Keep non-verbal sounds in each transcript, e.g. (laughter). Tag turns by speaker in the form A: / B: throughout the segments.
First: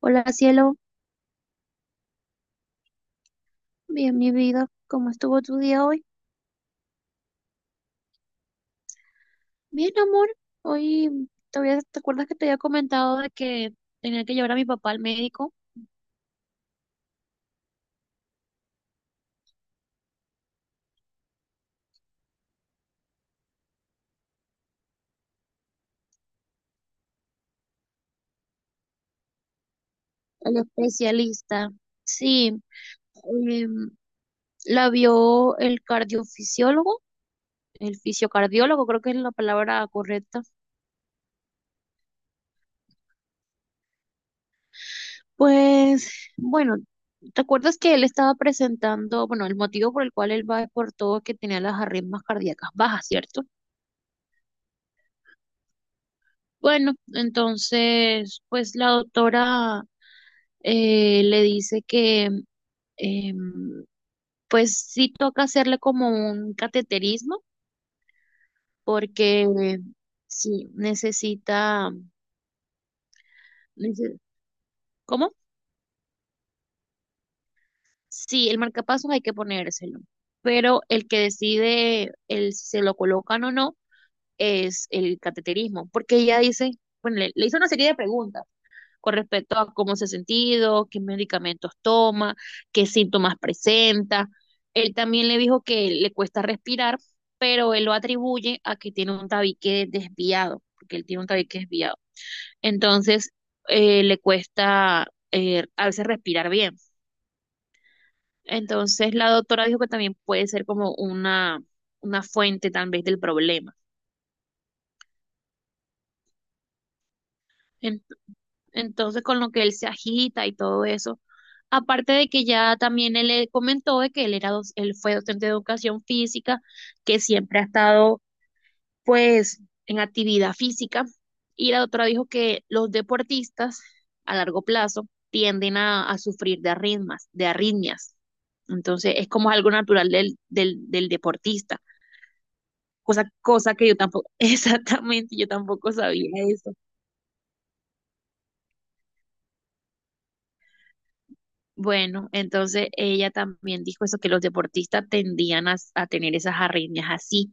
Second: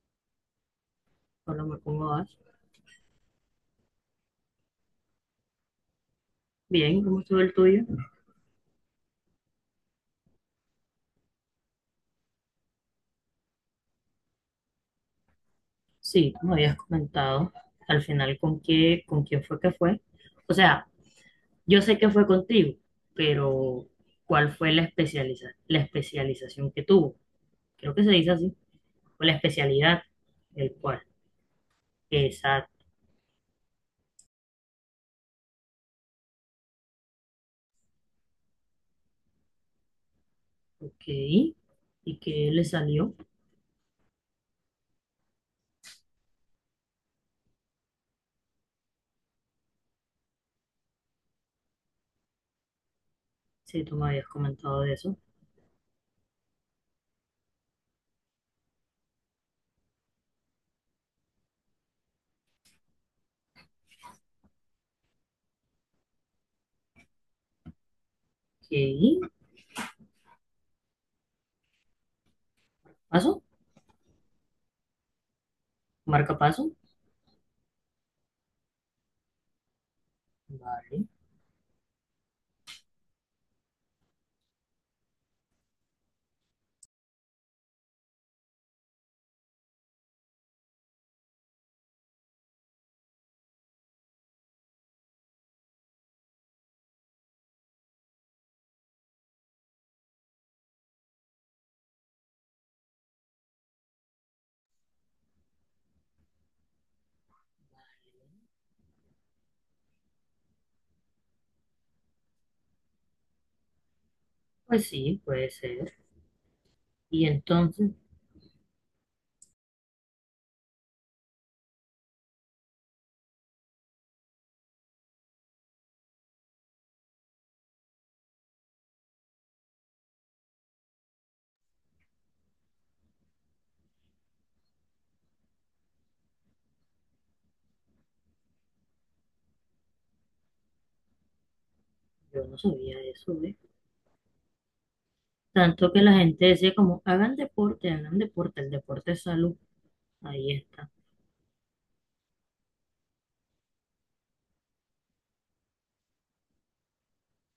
A: Hola, cielo.
B: Problema con Oash.
A: Bien, mi vida, ¿cómo estuvo tu día hoy?
B: Bien, ¿cómo estuvo el tuyo?
A: Bien, amor, hoy todavía te acuerdas que te había comentado de que tenía que llevar a mi papá al médico,
B: Sí, como habías comentado, al final con qué, con quién fue que fue. O sea, yo sé que fue contigo, pero ¿cuál fue la especialización que tuvo? Creo que se dice así, o la especialidad,
A: al
B: el cual.
A: especialista. Sí,
B: Exacto,
A: em, la vio el cardiofisiólogo, el fisiocardiólogo, creo que es la palabra correcta.
B: ok. ¿Y qué le salió?
A: Pues bueno, ¿te acuerdas que él estaba presentando? Bueno, el motivo por el cual él va es por todo que tenía las arritmias cardíacas bajas, ¿cierto?
B: Sí, tú me habías comentado de eso.
A: Bueno, entonces, pues la doctora le dice que em, pues sí toca hacerle como un cateterismo
B: ¿Qué?
A: porque sí necesita,
B: ¿Paso?
A: nece- ¿cómo?
B: ¿Marca paso?
A: Sí, el marcapasos hay que ponérselo, pero el
B: Vale,
A: que decide el si se lo colocan o no es el cateterismo, porque ella dice, bueno, le hizo una serie de preguntas con respecto a cómo se ha sentido, qué medicamentos toma, qué síntomas presenta. Él también le dijo que le cuesta respirar, pero él lo atribuye a que tiene un tabique desviado, porque él tiene un tabique desviado. Entonces, le cuesta a veces respirar bien. Entonces, la doctora dijo que también puede ser como una fuente tal vez del problema.
B: pues sí, puede ser. Y entonces,
A: Entonces, con lo que él se agita y todo eso. Aparte de que ya también él le comentó de que él era, él fue docente de educación física, que siempre ha estado pues en actividad física. Y la doctora dijo que los deportistas a largo plazo tienden a sufrir de arritmias, de arritmias. Entonces, es como algo natural del deportista.
B: yo no sabía
A: Cosa,
B: eso, ¿eh?
A: cosa que yo tampoco, (laughs) exactamente, yo
B: Tanto
A: tampoco
B: que la
A: sabía
B: gente decía
A: eso.
B: como, hagan deporte, el deporte es salud. Ahí está.
A: Bueno, entonces ella también dijo eso, que los deportistas tendían a tener esas arritmias así.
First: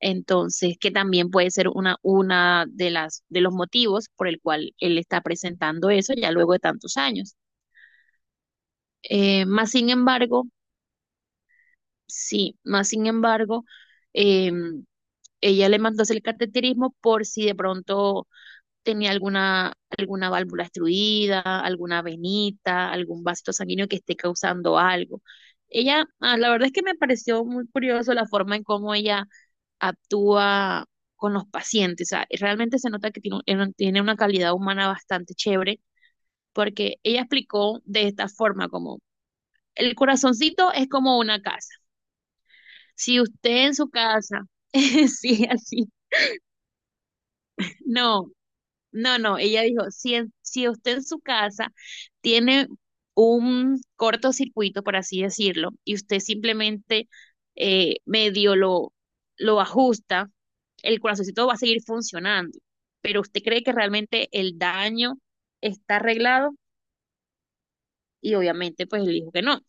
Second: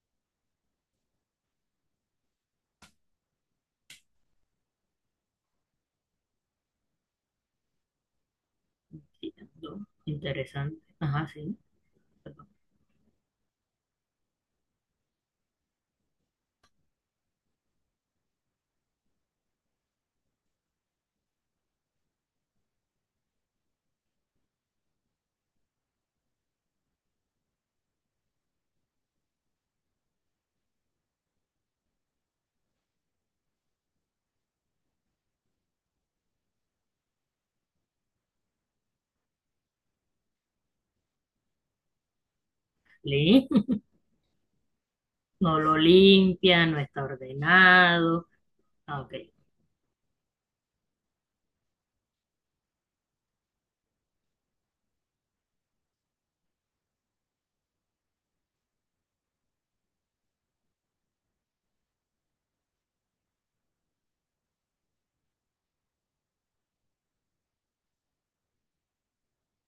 A: Entonces, que también puede ser una de las, de los motivos por el cual él está presentando eso ya luego de tantos años. Más
B: Quitando.
A: sin embargo,
B: Interesante. Ajá, sí. Perdón.
A: sí, más sin embargo, em, ella le mandó a hacer el cateterismo por si de pronto tenía alguna, alguna válvula obstruida, alguna venita, algún vasito sanguíneo que esté causando algo. Ella, ah, la verdad es que me pareció muy curioso la forma en cómo ella actúa con los pacientes. O sea, realmente se nota que tiene, tiene una calidad humana bastante chévere, porque ella explicó de esta forma, como el corazoncito es como una casa. Si
B: Leí.
A: usted en
B: (laughs)
A: su casa, (laughs) sí,
B: No lo
A: así,
B: limpia, no está ordenado.
A: no.
B: Ah, ok.
A: No, no, ella dijo, si, si usted en su casa tiene un cortocircuito, por así decirlo, y usted simplemente eh, medio lo, lo ajusta, el corazoncito va a seguir funcionando, pero usted cree que realmente el daño está arreglado y obviamente pues él dijo que no.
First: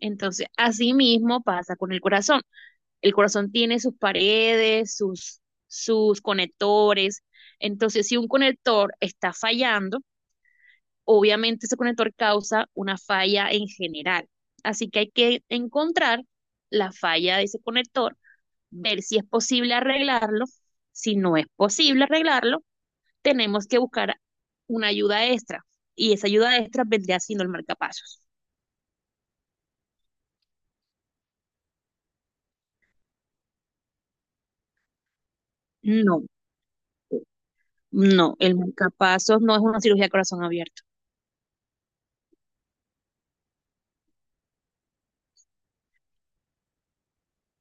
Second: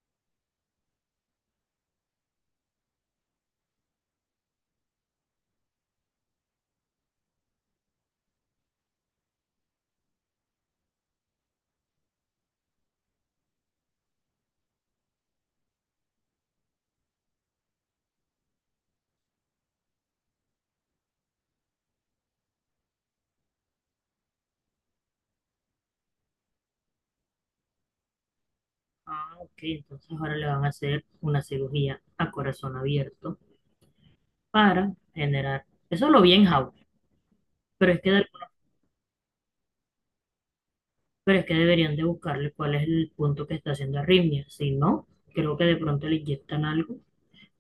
A: Entonces, así mismo pasa con el corazón. El corazón tiene sus paredes, sus conectores. Entonces, si un conector está fallando, obviamente ese conector causa una falla en general. Así que hay que encontrar la falla de ese conector, ver si es posible arreglarlo. Si no es posible arreglarlo, tenemos que buscar una ayuda extra y esa ayuda extra vendría siendo el marcapasos.
B: Ah, ok. Entonces ahora le van a hacer una cirugía a corazón abierto para generar. Eso lo
A: No,
B: vi en How. Pero es que, de-
A: no, el marcapasos no es una cirugía de corazón abierto.
B: pero es que deberían de buscarle cuál es el punto que está haciendo arritmia. Si no, creo que de pronto le inyectan algo,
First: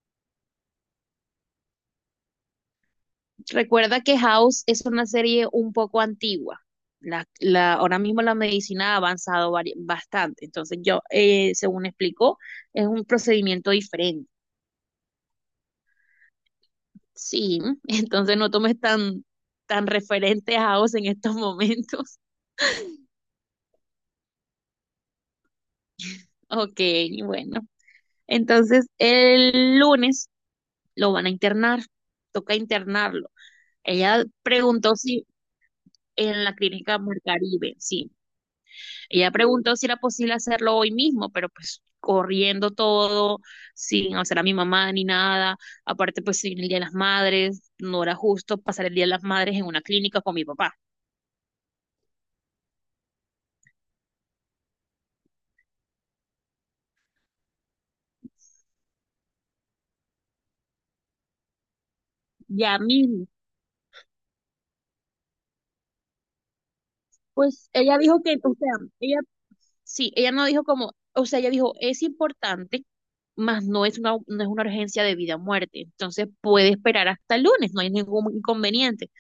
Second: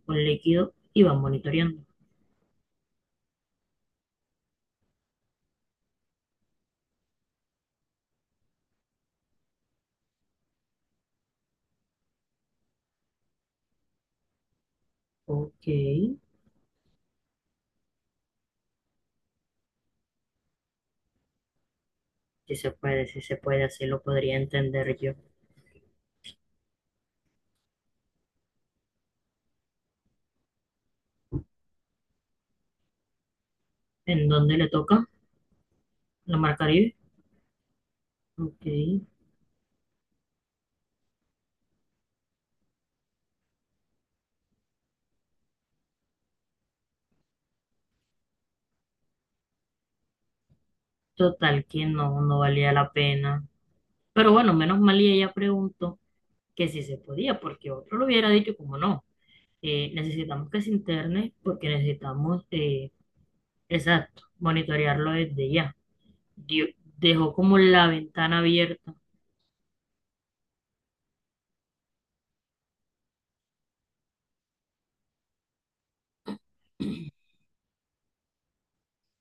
B: un líquido, y van monitoreando.
A: Recuerda que House es una serie un poco antigua. Ahora mismo la medicina ha avanzado bastante. Entonces, yo, según explicó, es un procedimiento diferente.
B: Ok.
A: Sí, (laughs) entonces no tomes tan, tan referente a House en estos momentos. (laughs)
B: Si se puede, si se puede, así lo podría entender yo.
A: Ok, bueno. Entonces, el lunes lo van a internar. Toca internarlo. Ella
B: ¿En dónde le
A: preguntó
B: toca?
A: si
B: ¿La
A: en
B: Mar
A: la
B: Caribe?
A: clínica Mar Caribe, sí.
B: Ok.
A: Ella preguntó si era posible hacerlo hoy mismo, pero pues corriendo todo, sin hacer a mi mamá ni nada. Aparte, pues sin el Día de las Madres, no era justo pasar el Día de las Madres en una clínica con mi papá.
B: Total, que no, no valía la pena. Pero bueno, menos mal y ella preguntó que si se podía, porque otro lo hubiera dicho como no. Necesitamos que se interne porque necesitamos,
A: Ya mismo.
B: exacto, monitorearlo desde ya. Dio- Dejó como
A: Pues
B: la
A: ella dijo que,
B: ventana
A: o sea,
B: abierta.
A: ella sí, ella no dijo como, o sea, ella dijo, es importante, mas no es una, no es una urgencia de vida o muerte. Entonces puede esperar hasta el lunes, no hay ningún inconveniente.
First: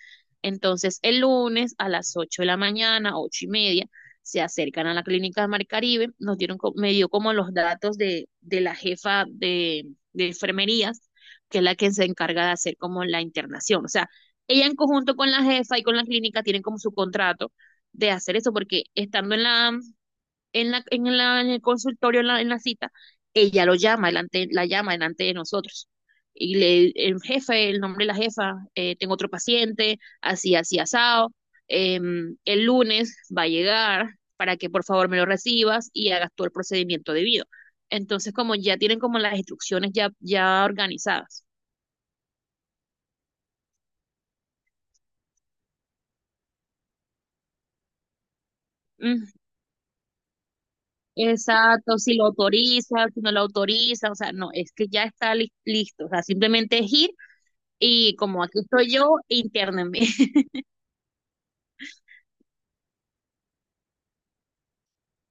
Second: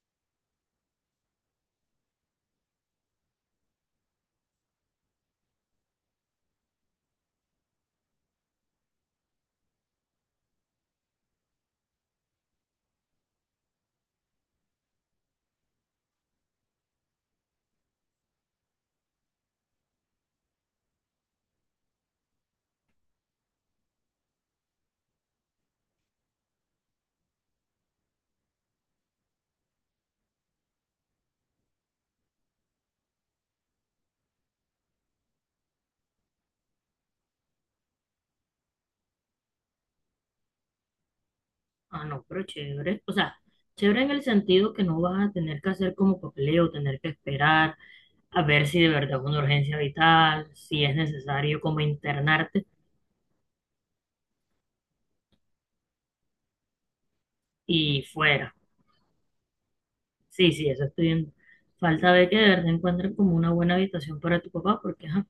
A: Entonces, el lunes a las 8 de la mañana, ocho y media, se acercan a la clínica de Mar Caribe, nos dieron, me dio como los datos de la jefa de enfermerías, que es la que se encarga de hacer como la internación. O sea, ella en conjunto con la jefa y con la clínica tienen como su contrato de hacer eso, porque estando en la, en en el consultorio, en en la cita, ella lo llama, la llama delante de nosotros. Y el jefe, el nombre de la jefa, tengo otro paciente, así, así, asado. El lunes va a llegar para que por favor me lo recibas y hagas todo el procedimiento debido. Entonces, como ya tienen como las instrucciones ya, ya organizadas.
B: Ah, no, pero chévere. O sea, chévere en el sentido que no vas a tener que hacer como papeleo, tener que esperar a ver si de verdad es
A: Mm,
B: una urgencia vital, si es necesario como
A: exacto, si lo
B: internarte
A: autoriza, si no lo autoriza, o sea, no, es que ya está listo, o sea, simplemente es ir.
B: y
A: Y como
B: fuera.
A: aquí estoy yo, internenme. (laughs)
B: Sí, sí, eso estoy viendo. Falta ver que de verdad encuentren como una buena habitación para tu papá, porque ajá,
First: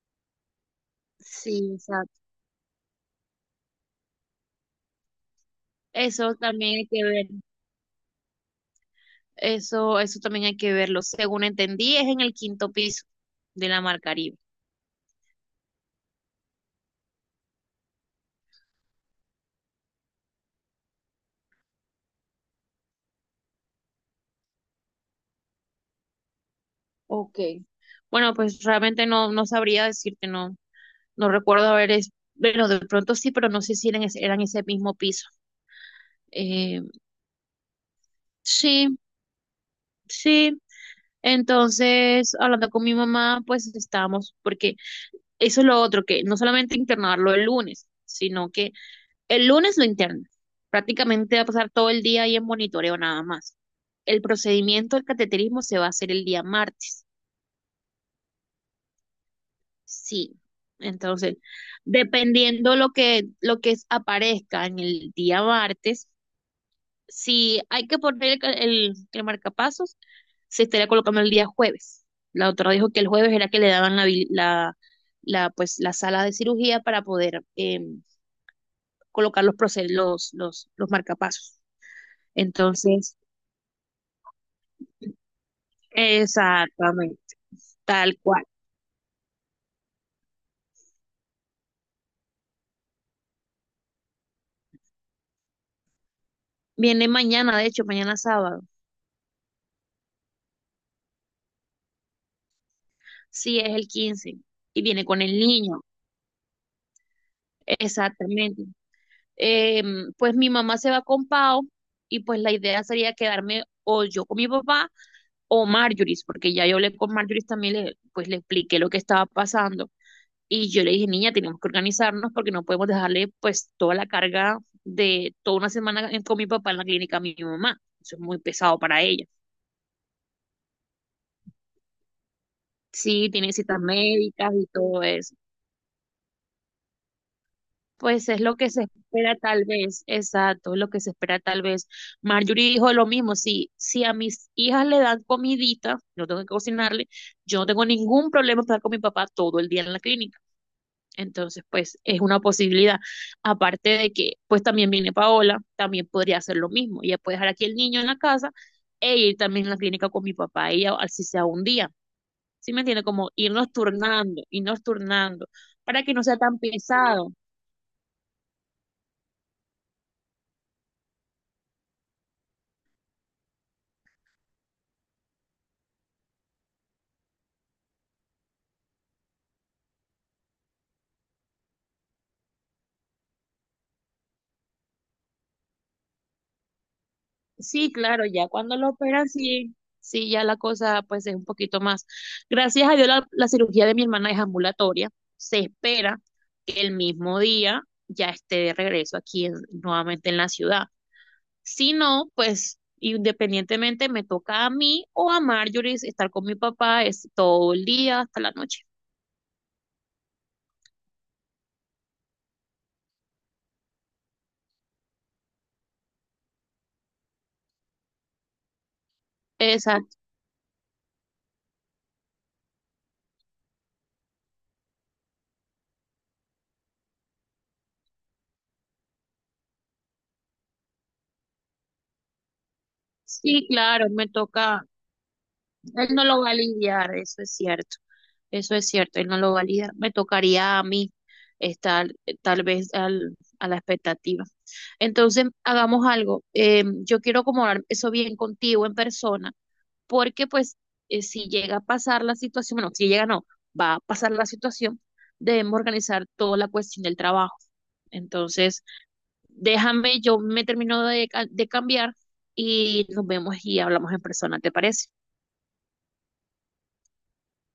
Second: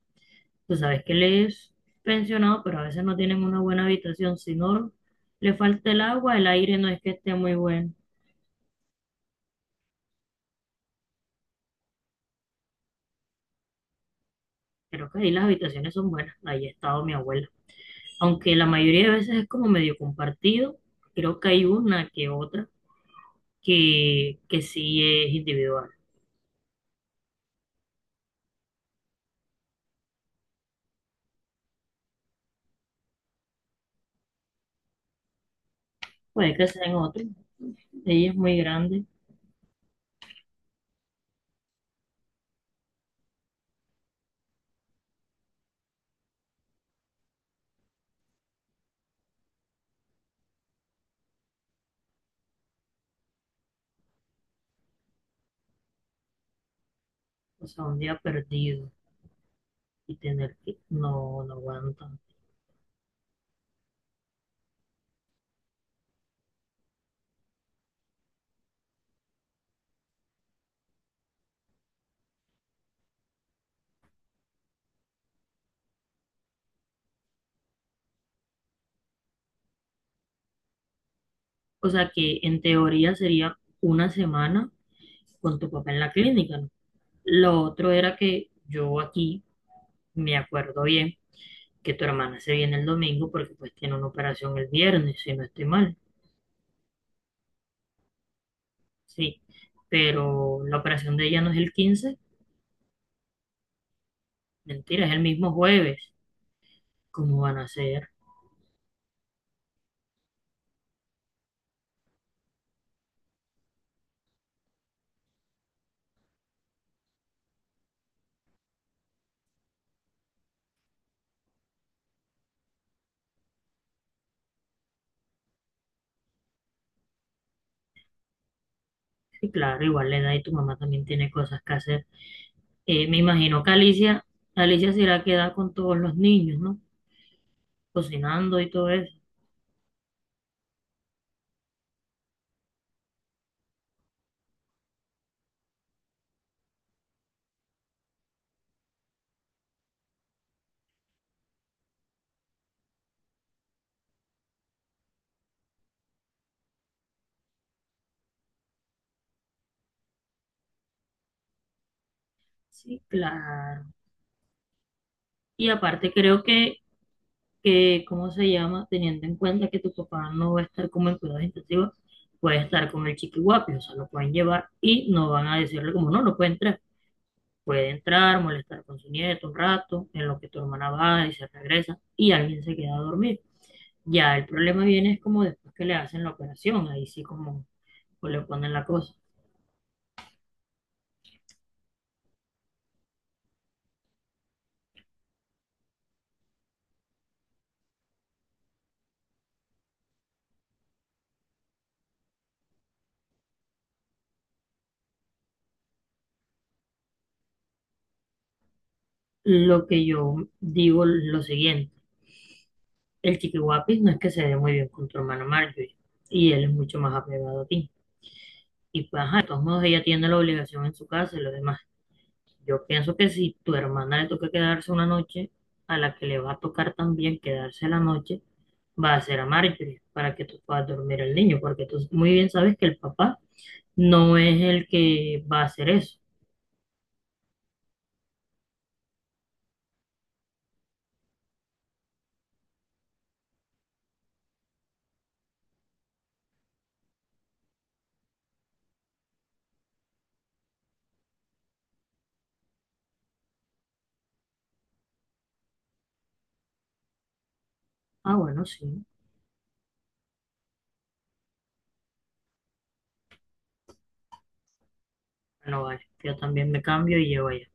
B: tú sabes que él es
A: Sí, exacto.
B: pensionado, pero a veces no tienen una buena habitación, sino le falta el
A: Eso
B: agua, el aire
A: también
B: no
A: hay
B: es
A: que
B: que
A: ver.
B: esté muy bueno.
A: Eso también hay que verlo. Según entendí, es en el 5.º piso de la Mar Caribe.
B: Creo que ahí las habitaciones son buenas, ahí ha estado mi abuela. Aunque la mayoría de veces es como medio compartido, creo que hay una que otra que sí es individual.
A: Ok. Bueno, pues realmente no, no sabría decirte, no, no recuerdo haber, es, bueno, de pronto sí, pero no sé si eran, eran ese mismo piso.
B: Puede que
A: Eh,
B: sea en otro, ella es muy
A: sí,
B: grande.
A: sí. Entonces, hablando con mi mamá, pues estábamos, porque eso es lo otro, que no solamente internarlo el lunes, sino que el lunes lo internas. Prácticamente va a pasar todo el día ahí en monitoreo nada más. El procedimiento del cateterismo se va a hacer el día martes.
B: O sea, un día perdido y
A: Sí.
B: tener que,
A: Entonces,
B: no, no aguanta.
A: dependiendo lo que, aparezca en el día martes, si hay que poner el marcapasos, se estaría colocando el día jueves. La doctora dijo que el jueves era que le daban la, habil- la, pues, la sala de cirugía para poder colocar los, proce- los marcapasos.
B: O sea, que en teoría
A: Entonces,
B: sería una semana con tu papá en la clínica, ¿no?
A: exactamente,
B: Lo otro era
A: tal cual.
B: que yo aquí me acuerdo bien que tu hermana se viene el domingo porque pues tiene una operación el viernes, si no estoy mal,
A: Viene mañana, de hecho, mañana sábado.
B: sí. Pero la operación de ella no es el 15,
A: Sí, es el 15 y
B: mentira,
A: viene
B: es el
A: con el
B: mismo
A: niño.
B: jueves. ¿Cómo van a hacer?
A: Exactamente. Em, pues mi mamá se va con Pau y pues la idea sería quedarme o yo con mi papá o Marjorie, porque ya yo hablé con Marjorie también, pues le expliqué lo que estaba pasando y yo le dije, niña, tenemos que organizarnos porque no podemos dejarle pues toda la carga de toda una semana con mi papá en la clínica a mi mamá. Eso es muy pesado para ella.
B: Sí, claro, igual la edad y tu mamá también tiene cosas que hacer. Me
A: Sí, tiene
B: imagino que
A: citas
B: Alicia,
A: médicas y
B: Alicia
A: todo
B: será
A: eso.
B: queda con todos los niños, ¿no?
A: Pues es lo
B: Cocinando y
A: que se
B: todo eso.
A: espera tal vez, exacto, es lo que se espera tal vez. Marjorie dijo lo mismo, si, si a mis hijas le dan comidita, no tengo que cocinarle, yo no tengo ningún problema para estar con mi papá todo el día en la clínica. Entonces, pues es una posibilidad. Aparte de que, pues también viene Paola, también podría hacer lo mismo. Ella puede dejar aquí el niño en la casa e ir también a la clínica con mi papá, ella, así sea un día. ¿Sí me
B: Sí,
A: entiende? Como
B: claro.
A: irnos turnando,
B: Y
A: para
B: aparte
A: que no sea
B: creo
A: tan pesado.
B: ¿cómo se llama? Teniendo en cuenta que tu papá no va a estar como en cuidados intensivos, puede estar con el chiquihuapi, o sea, lo pueden llevar y no van a decirle como no, no puede entrar. Puede entrar, molestar con su nieto un rato, en lo que tu hermana va y se regresa y alguien se queda a dormir. Ya el problema viene es como después que le hacen la operación, ahí sí como
A: Sí, claro,
B: pues, le
A: ya
B: ponen
A: cuando
B: la
A: lo
B: cosa.
A: operan, sí, sí, ya la cosa pues es un poquito más. Gracias a Dios la, la cirugía de mi hermana es ambulatoria. Se espera que el mismo día ya esté de regreso aquí nuevamente en la ciudad. Si no, pues independientemente me toca a mí o a Marjorie estar con mi papá es todo el día hasta la noche.
B: Lo que yo digo es lo siguiente, el Chiqui guapis no es que se dé muy bien con tu hermana Marjorie y él es mucho más apegado a ti. Y pues, ajá, de todos modos ella
A: Exacto.
B: tiene la obligación en su casa y lo demás. Yo pienso que si tu hermana le toca quedarse una noche, a la que le va a tocar también quedarse la noche, va a ser a Marjorie para que tú puedas dormir al niño, porque tú muy bien sabes que el papá
A: Sí, claro, me
B: no es
A: toca,
B: el que va a hacer
A: él
B: eso.
A: no lo va a lidiar, eso es cierto, él no lo va a lidiar. Me tocaría a mí estar tal vez a la expectativa. Entonces, hagamos algo. Yo quiero acomodar eso bien contigo en persona, porque pues si llega a pasar la situación, bueno, si llega no, va a pasar la situación, debemos organizar toda la cuestión del trabajo.
B: Ah, bueno,
A: Entonces,
B: sí,
A: déjame, yo me termino de, de cambiar y nos vemos y hablamos en persona, ¿te parece?
B: bueno, vale, yo también me cambio y llevo allá.